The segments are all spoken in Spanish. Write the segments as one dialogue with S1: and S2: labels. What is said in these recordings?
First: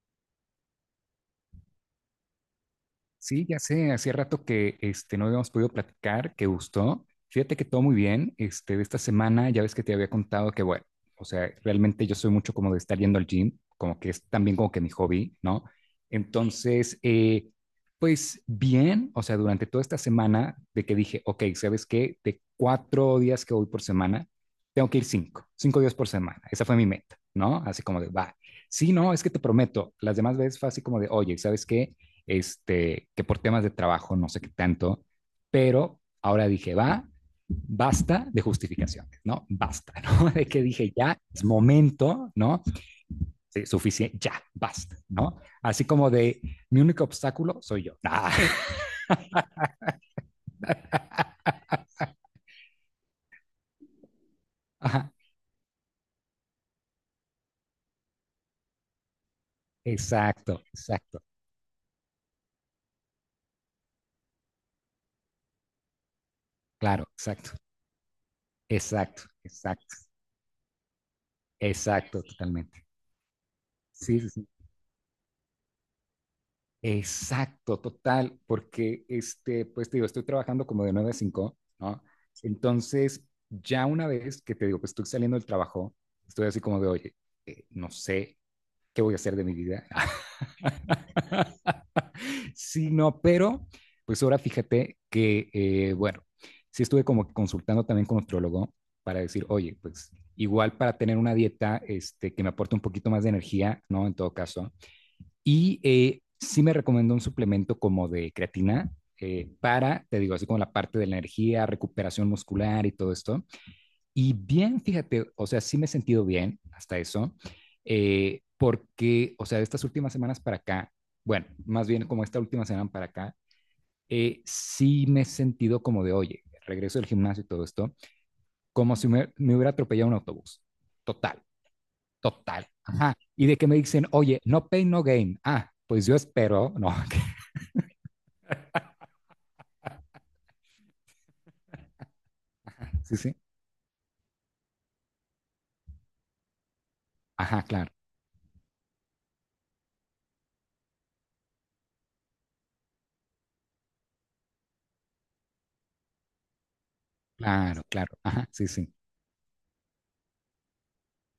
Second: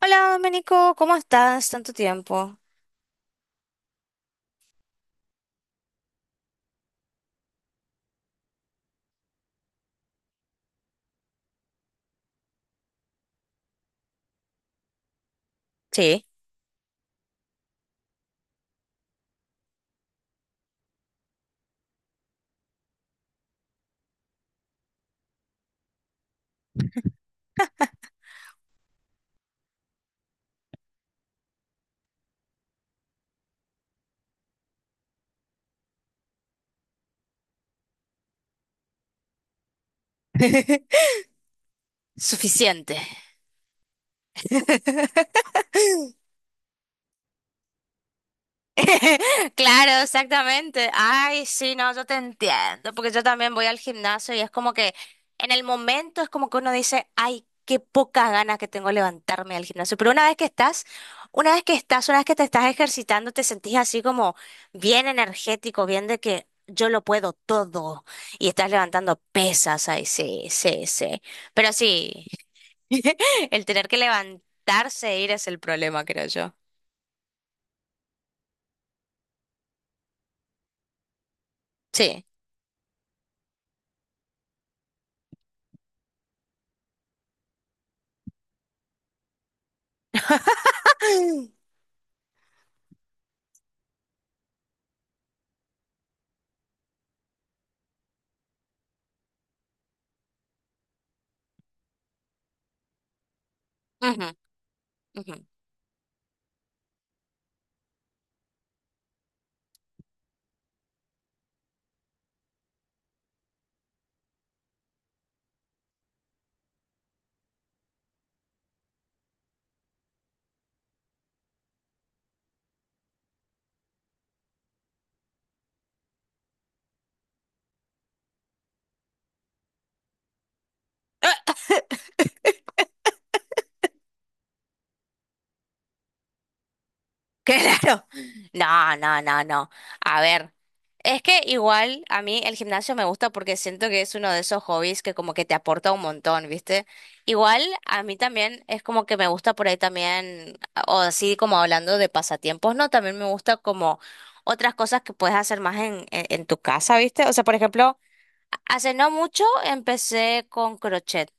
S1: Hola, Domenico, ¿cómo estás? Tanto tiempo.
S2: Sí, ya sé, hacía rato que no habíamos podido platicar, que gustó. Fíjate que todo muy bien. De esta semana ya ves que te había contado que, bueno, o sea, realmente yo soy mucho como de estar yendo al gym, como que es también como que mi hobby, ¿no?
S1: Sí.
S2: Entonces, pues bien, o sea, durante toda esta semana de que dije, ok, ¿sabes qué? De cuatro días que voy por semana, tengo que ir cinco, cinco días por semana. Esa fue mi meta, ¿no? Así como de, va. Sí, no, es que te prometo, las demás veces fue así como de, oye, ¿sabes qué? Que por temas de trabajo, no sé qué tanto, pero ahora dije, va, basta de justificaciones, ¿no? Basta, ¿no? De que dije, ya, es momento, ¿no?
S1: Suficiente.
S2: Sí, suficiente, ya, basta, ¿no? Así como de, mi único obstáculo soy yo. Ah,
S1: Claro, exactamente. Ay, sí, no, yo te entiendo, porque yo también voy al gimnasio y es como que
S2: ajá,
S1: en el momento es como que uno dice, ay, qué pocas ganas que tengo de levantarme al gimnasio. Pero
S2: exacto, exacto,
S1: una vez que te estás ejercitando, te sentís así como bien energético, bien de que yo lo
S2: claro,
S1: puedo
S2: exacto,
S1: todo y estás levantando
S2: exacto, exacto,
S1: pesas, ay, sí, sí, sí. Pero
S2: exacto,
S1: sí.
S2: totalmente.
S1: El tener que
S2: Sí, sí, sí.
S1: levantarse e ir es el problema, creo yo.
S2: Exacto, total, porque pues te digo, estoy trabajando como de 9 a 5, ¿no?
S1: Sí.
S2: Entonces, ya una vez que te digo, pues estoy saliendo del trabajo, estoy así como de, oye, no sé qué voy a hacer de mi vida. Sí, no, pero pues ahora fíjate que, bueno, sí estuve como que consultando también con nutriólogo para decir, oye, pues igual para tener una dieta que me aporte un poquito más de energía, ¿no? En
S1: Ujú,
S2: todo caso,
S1: ujú.
S2: y sí me recomendó un suplemento como de creatina para, te digo, así como la parte de la energía, recuperación muscular y todo esto. Y bien, fíjate, o sea, sí me he sentido bien hasta eso, porque, o sea, de estas últimas semanas para acá, bueno, más bien como esta última semana para acá, sí me he sentido como de, oye, regreso del gimnasio y todo esto, como si me hubiera atropellado un autobús. Total, total. Ajá. Y de que me dicen, oye, no pain, no gain. Ah, pues yo espero, no,
S1: Claro. No, no, no, no. A ver, es que igual a mí el gimnasio me
S2: sí,
S1: gusta
S2: sí.
S1: porque siento que es uno de esos hobbies que como que te aporta un montón, ¿viste? Igual
S2: Ajá, claro,
S1: a mí también es como que me gusta por ahí también, o así como hablando de pasatiempos, ¿no? También me gusta como otras cosas que puedes hacer más en tu casa, ¿viste? O sea, por
S2: claro,
S1: ejemplo,
S2: claro. Ajá, sí, sí.
S1: hace no mucho empecé con crochet.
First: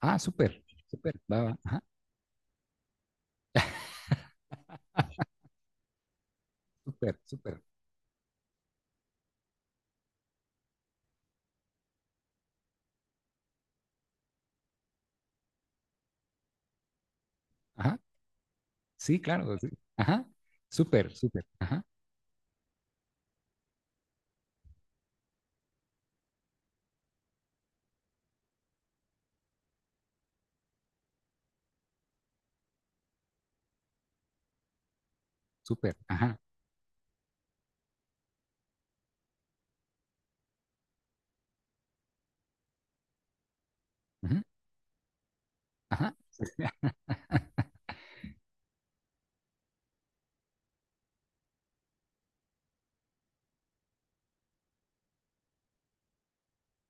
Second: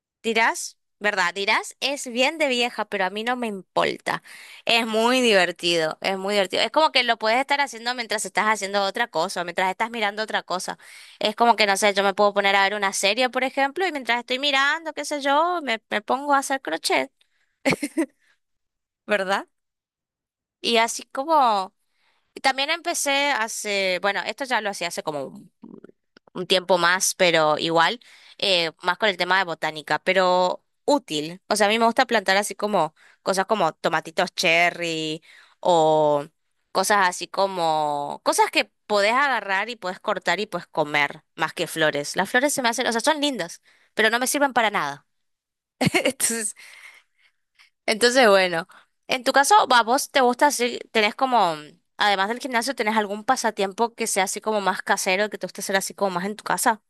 S2: Ah, súper,
S1: Dirás,
S2: súper,
S1: ¿verdad?
S2: va, va.
S1: Dirás,
S2: Ajá,
S1: es bien de vieja, pero a mí no me importa. Es muy divertido, es muy divertido. Es como que lo
S2: súper,
S1: puedes estar
S2: súper.
S1: haciendo mientras estás haciendo otra cosa, mientras estás mirando otra cosa. Es como que, no sé, yo me puedo poner a ver una serie, por ejemplo, y mientras estoy mirando, qué sé yo, me pongo a hacer crochet,
S2: Ajá, sí,
S1: ¿verdad?
S2: claro, sí. Ajá,
S1: Y así
S2: súper, súper.
S1: como,
S2: Ajá,
S1: y también empecé hace, bueno, esto ya lo hacía hace como un tiempo más, pero igual, más con el tema de botánica, pero útil. O sea, a mí me gusta plantar así como cosas como tomatitos cherry
S2: súper.
S1: o
S2: Ajá,
S1: cosas así como cosas que podés agarrar y podés cortar y podés comer, más que flores. Las flores se me hacen, o sea, son lindas, pero no me
S2: ujú,
S1: sirven para nada.
S2: ajá.
S1: Entonces, entonces, bueno, en tu caso, va, vos te gusta así, tenés como. Además del gimnasio, ¿tenés algún pasatiempo que sea así como más casero, que te guste hacer así como más en tu casa?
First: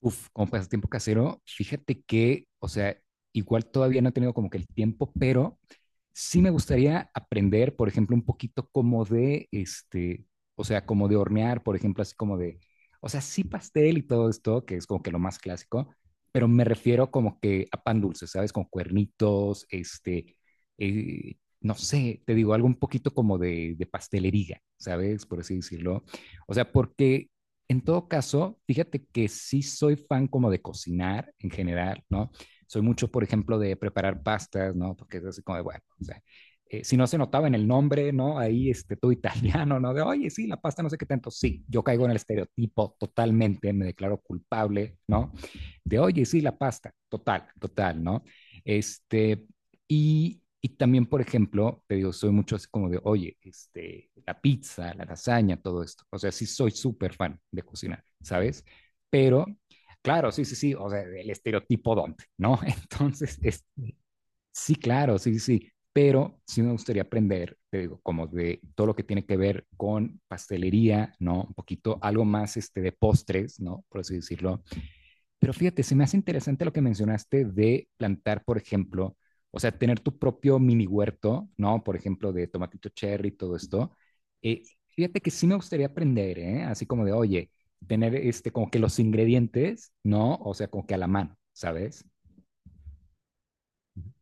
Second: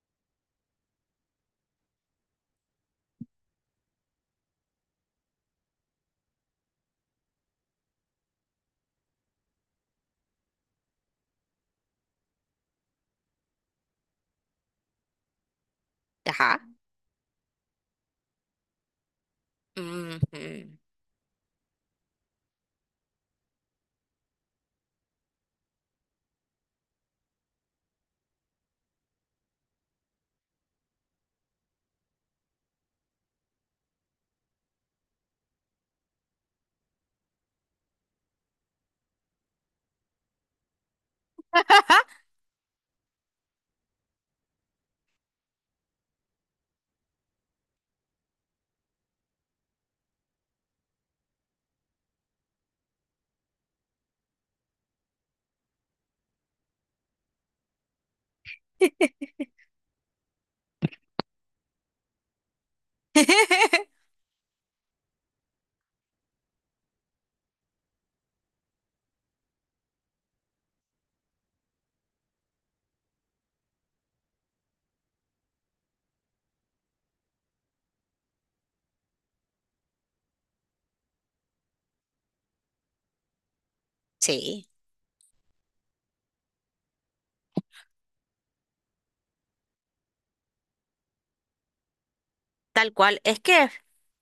S2: Uf, como pasatiempo casero, fíjate que, o sea, igual todavía no he tenido como que el tiempo, pero sí me gustaría aprender, por ejemplo, un poquito como de, o sea, como de hornear, por ejemplo, así como de, o sea, sí pastel y todo esto, que es como que lo más clásico, pero
S1: Ajá.
S2: me refiero como que a pan dulce, ¿sabes? Con cuernitos,
S1: Ujú.
S2: no sé, te digo, algo un poquito como de pastelería, ¿sabes? Por así decirlo. O sea, porque en todo caso, fíjate que sí soy fan como de cocinar en general, ¿no? Soy mucho, por ejemplo, de preparar pastas, ¿no? Porque es así como de, bueno, o sea, si no se notaba en el nombre, ¿no? Ahí, todo italiano, ¿no? De, oye, sí, la pasta no sé qué tanto. Sí, yo caigo en el estereotipo totalmente, me declaro culpable, ¿no? De, oye, sí, la pasta, total, total, ¿no? Este, y también, por ejemplo, te digo, soy mucho así como de, oye, la pizza, la lasaña, todo esto. O sea, sí soy súper fan de cocinar, ¿sabes? Pero, claro, sí, sí, sí, o sea, el estereotipo donde, ¿no? Entonces, es, sí, claro, sí, sí, sí, pero sí me gustaría aprender, te digo, como de todo lo que tiene que ver con pastelería, ¿no? Un poquito, algo más de postres, ¿no? Por así decirlo, pero fíjate, se me hace interesante lo que mencionaste de plantar, por ejemplo, o sea, tener tu propio mini huerto, ¿no? Por ejemplo, de tomatito cherry, y todo esto. Eh,
S1: Sí,
S2: Fíjate que sí me gustaría aprender, ¿eh? Así como de, oye, tener como que los ingredientes, ¿no? O sea, como que a la mano, ¿sabes?
S1: tal cual. Es que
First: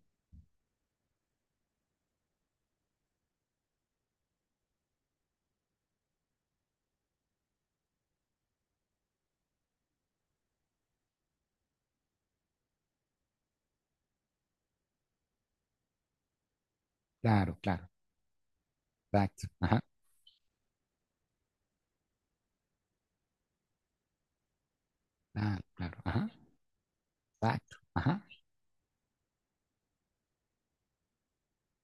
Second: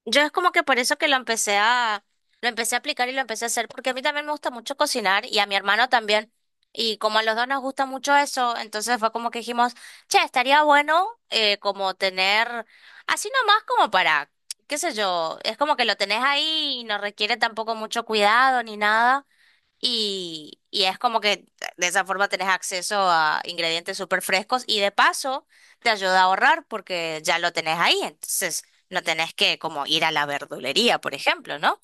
S1: yo es como que por eso que lo empecé a aplicar y lo empecé a hacer, porque a mí también me gusta mucho cocinar y a mi hermano también. Y como a los dos nos gusta mucho eso, entonces fue como que dijimos, che, estaría bueno como tener, así nomás como para, qué sé yo, es como que lo tenés ahí y no requiere
S2: Claro,
S1: tampoco
S2: claro,
S1: mucho cuidado ni nada.
S2: exacto, ajá,
S1: Y es como que de esa forma tenés acceso a ingredientes súper frescos y de paso
S2: claro,
S1: te
S2: claro,
S1: ayuda a
S2: ajá,
S1: ahorrar porque ya lo
S2: exacto,
S1: tenés ahí,
S2: ajá,
S1: entonces no tenés que como ir a la verdulería, por ejemplo, ¿no?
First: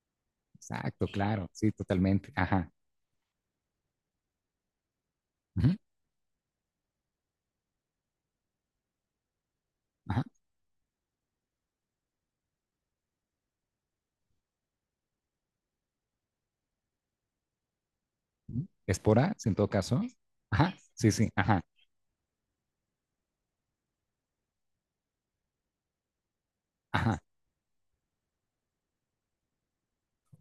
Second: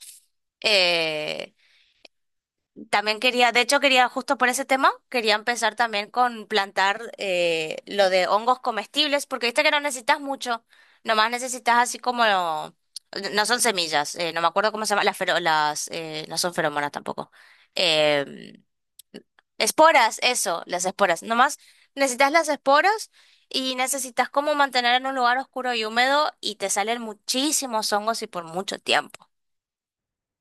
S2: exacto, claro,
S1: Eh,
S2: sí, totalmente, ajá,
S1: también quería, de hecho quería justo por ese tema, quería empezar
S2: ujú,
S1: también con plantar lo de hongos comestibles porque viste que no necesitas
S2: ajá,
S1: mucho, nomás necesitas así como, no son semillas, no me acuerdo cómo se llama, las, no son feromonas tampoco. em,
S2: ujú. Esporas en todo caso,
S1: Esporas, eso,
S2: ajá,
S1: las
S2: sí,
S1: esporas.
S2: sí,
S1: Nomás
S2: ajá,
S1: necesitas las esporas y necesitas como mantener en un lugar oscuro y húmedo y te salen
S2: ajá,
S1: muchísimos hongos y por mucho tiempo.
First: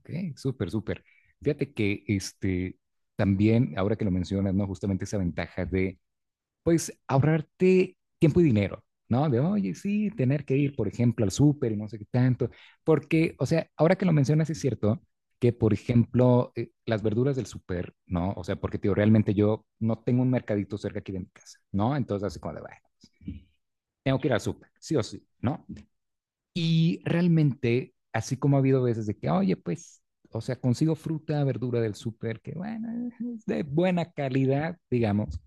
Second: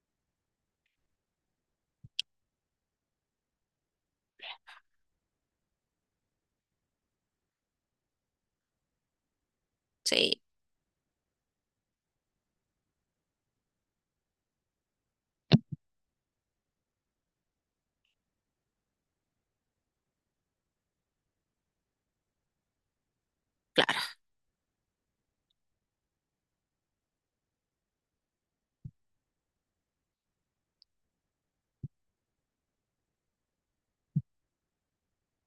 S2: ok, súper, súper. Fíjate que también, ahora que lo mencionas, ¿no? Justamente esa ventaja de, pues, ahorrarte tiempo y dinero, ¿no? De, oye, sí,
S1: Sí,
S2: tener que ir, por ejemplo, al súper y no sé qué tanto. Porque, o sea, ahora que lo mencionas, es cierto que, por ejemplo, las verduras del súper, ¿no? O sea, porque, tío, realmente yo no tengo un mercadito cerca aquí de mi casa, ¿no? Entonces, así como de, bueno,
S1: claro.
S2: tengo que ir al súper, sí o sí, ¿no? Y realmente, así como ha habido veces de que, oye, pues, o sea, consigo fruta, verdura del súper, que bueno, es de buena calidad, digamos.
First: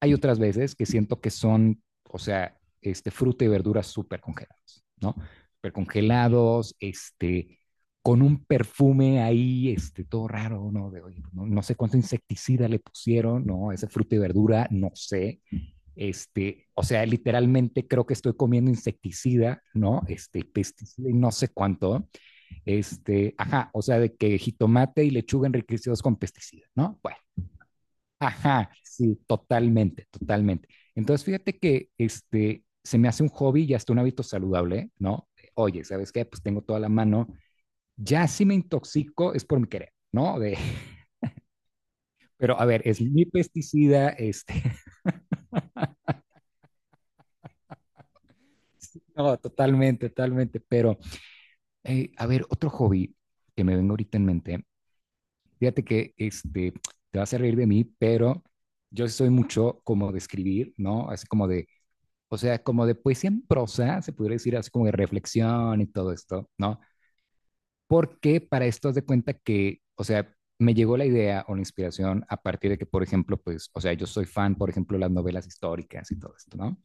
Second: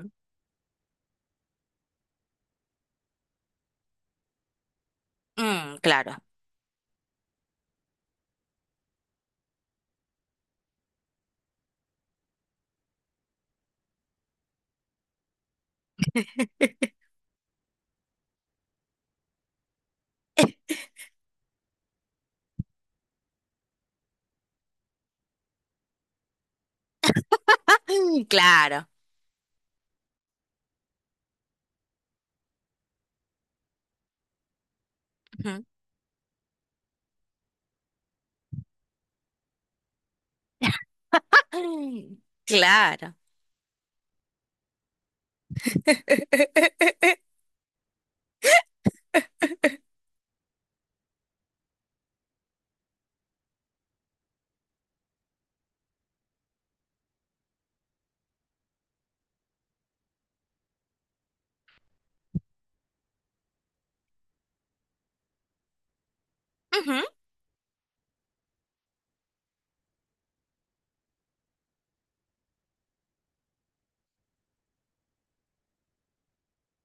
S2: Hay otras veces que siento que son, o sea, fruta y verduras súper congelados, ¿no?
S1: Ujú.
S2: Súper
S1: Mm, claro.
S2: congelados, con un perfume ahí, todo raro, ¿no? De, oye, pues, no, no sé cuánto insecticida le pusieron, ¿no? Ese fruta y verdura, no sé, o sea, literalmente creo que estoy comiendo insecticida, ¿no? Este, pesticida y no sé cuánto. Ajá, o sea, de que jitomate y lechuga enriquecidos con pesticida, ¿no? Bueno, ajá, sí, totalmente, totalmente. Entonces, fíjate que se me hace un hobby y hasta un hábito saludable, ¿no?
S1: Mm, claro. Ujú.
S2: Oye, ¿sabes qué? Pues tengo toda la mano. Ya si me intoxico es por mi querer, ¿no? De, pero a ver, es
S1: Claro.
S2: mi pesticida, no, totalmente, totalmente, pero a ver, otro hobby que me vengo ahorita en mente. Fíjate que te vas a reír de mí, pero yo sí soy mucho como de escribir, ¿no? Así como de, o sea, como de poesía en prosa, se podría decir así como de reflexión y todo esto, ¿no?
S1: Ujú,
S2: Porque para esto haz de cuenta que, o sea, me llegó la idea o la inspiración a partir de que, por ejemplo, pues, o sea, yo soy fan, por ejemplo, de las novelas históricas y todo esto, ¿no?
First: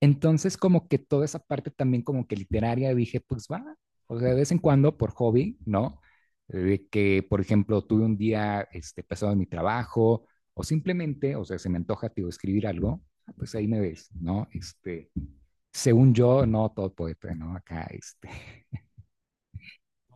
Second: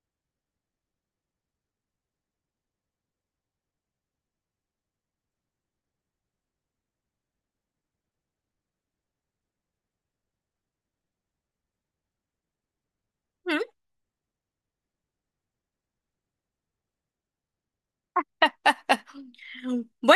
S2: Entonces, como que toda esa parte también como que literaria, dije, pues va, o sea, de vez en cuando por hobby, ¿no? De que, por ejemplo, tuve un día pesado en mi trabajo o simplemente, o sea, se me antoja, tío, escribir algo, ah, pues
S1: ujú.
S2: ahí me ves, ¿no? Este, según yo, no todo poeta, ¿no? Acá,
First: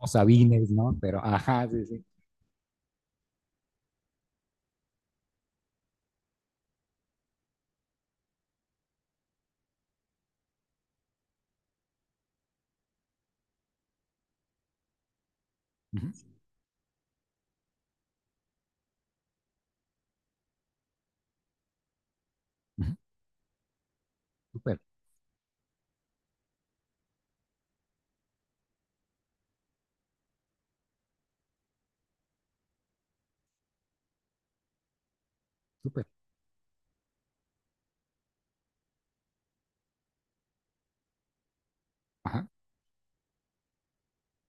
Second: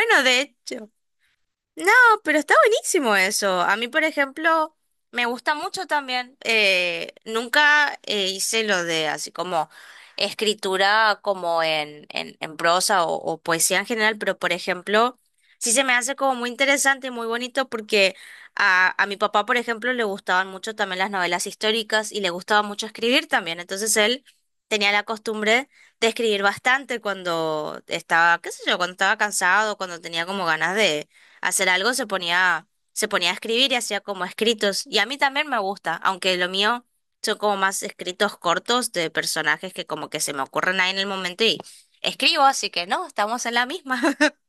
S2: no
S1: de
S2: Sabines,
S1: hecho.
S2: ¿no? Pero, ajá, sí,
S1: No,
S2: sí.
S1: pero está buenísimo eso. A mí, por ejemplo, me gusta mucho también. Nunca hice lo de así como escritura como en prosa o poesía en general, pero por ejemplo, sí se me hace
S2: Ujú,
S1: como muy interesante y muy bonito porque a mi papá, por ejemplo, le gustaban mucho también las novelas históricas y le gustaba mucho
S2: ujú,
S1: escribir también. Entonces él
S2: súper,
S1: tenía la costumbre de escribir bastante cuando estaba, qué sé yo, cuando estaba cansado, cuando tenía como ganas de hacer algo, se ponía a escribir y hacía como escritos. Y a mí también me gusta,
S2: súper,
S1: aunque lo mío son como más escritos cortos de personajes que como que se me ocurren ahí en el momento y escribo,
S2: ajá.
S1: así que no, estamos en la misma.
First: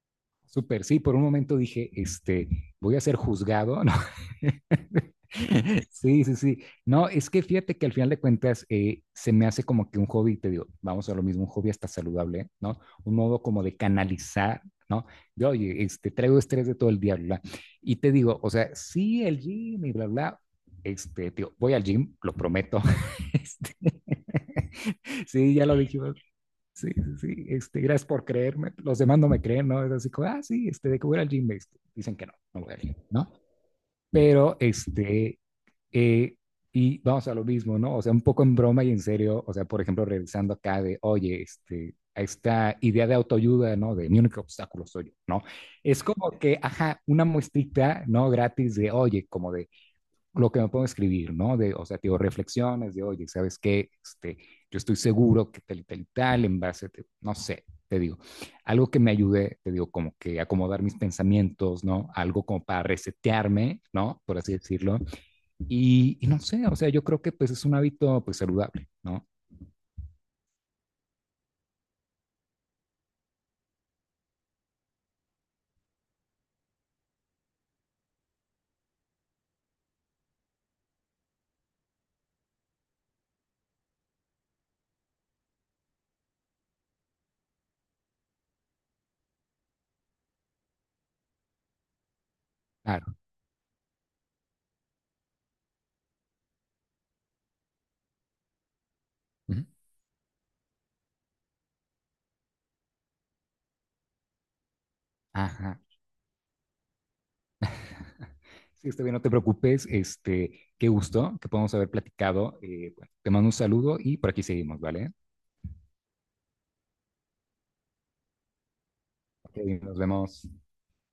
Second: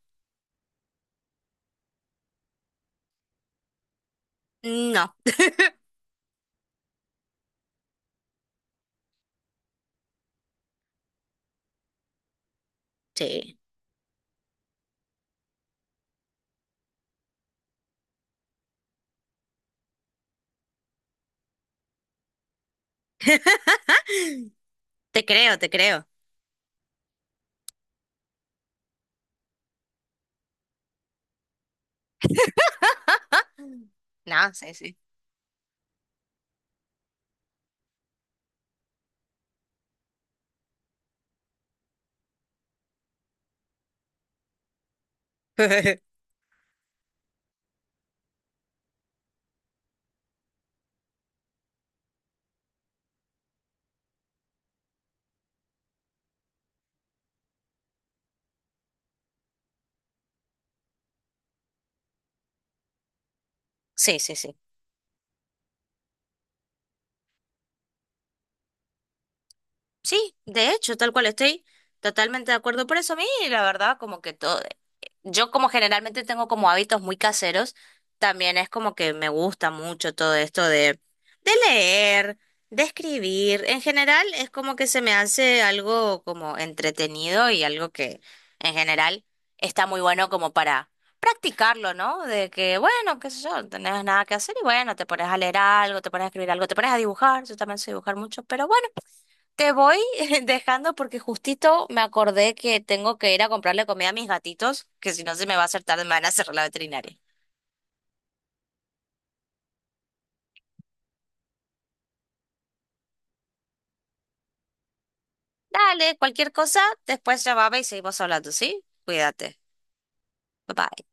S2: Súper, sí, por un momento dije, voy a ser juzgado, ¿no?
S1: No,
S2: Sí, sí, sí. No, es que fíjate que al final de cuentas se me hace como que un hobby, te digo, vamos a lo mismo, un hobby hasta saludable, ¿no? Un modo
S1: sí.
S2: como de canalizar, ¿no? De, oye, traigo estrés de todo el día, bla, bla. Y te digo, o sea, sí, el gym y bla, bla, te digo, voy al gym, lo prometo. Este,
S1: Te
S2: sí,
S1: creo,
S2: ya
S1: te
S2: lo
S1: creo.
S2: dijimos, sí, sí, sí. Este, gracias por creerme. Los demás no me creen, ¿no? Es así como, ah, sí, de que voy al gym, dicen que no, no voy al gym, ¿no?
S1: No,
S2: Pero,
S1: sí, sí.
S2: eh, y vamos a lo mismo, ¿no? O sea, un poco en broma y en serio, o sea, por ejemplo, revisando acá de, oye, a esta idea de autoayuda, ¿no? De mi único obstáculo soy yo, ¿no? Es como que, ajá, una muestrita, ¿no? Gratis de, oye, como de, lo que me puedo escribir, ¿no? De, o sea, digo, reflexiones de, oye, ¿sabes qué? Yo estoy seguro que tal y tal y tal, en base, no sé, te digo, algo que me ayude, te digo, como que acomodar mis pensamientos, ¿no? Algo como para resetearme,
S1: Sí,
S2: ¿no?
S1: sí,
S2: Por así
S1: sí.
S2: decirlo. Y no sé, o sea, yo creo que pues es un hábito pues saludable, ¿no?
S1: Sí, de hecho, tal cual estoy totalmente de acuerdo por eso. A mí, la verdad, como que todo. Yo como generalmente tengo como hábitos muy caseros, también es como que me gusta mucho todo esto de, leer, de escribir. En general es como que se me hace algo como entretenido y algo que en general está muy bueno como para practicarlo, ¿no? De que,
S2: Claro.
S1: bueno, qué sé yo, no tenés nada que hacer y bueno, te pones a leer algo, te pones a escribir algo, te pones a dibujar, yo también sé dibujar mucho, pero bueno.
S2: Ujú.
S1: Te voy dejando porque justito me acordé que tengo que ir a comprarle comida a mis gatitos, que si no se me va a
S2: Ajá.
S1: hacer tarde, me van a cerrar la veterinaria.
S2: Sí, está bien, no te preocupes, qué gusto que podamos haber platicado. Bueno, te mando un saludo y por aquí seguimos, ¿vale?
S1: Dale, cualquier cosa, después llamame y seguimos hablando, ¿sí?
S2: Ok,
S1: Cuídate.
S2: nos vemos.
S1: Bye bye.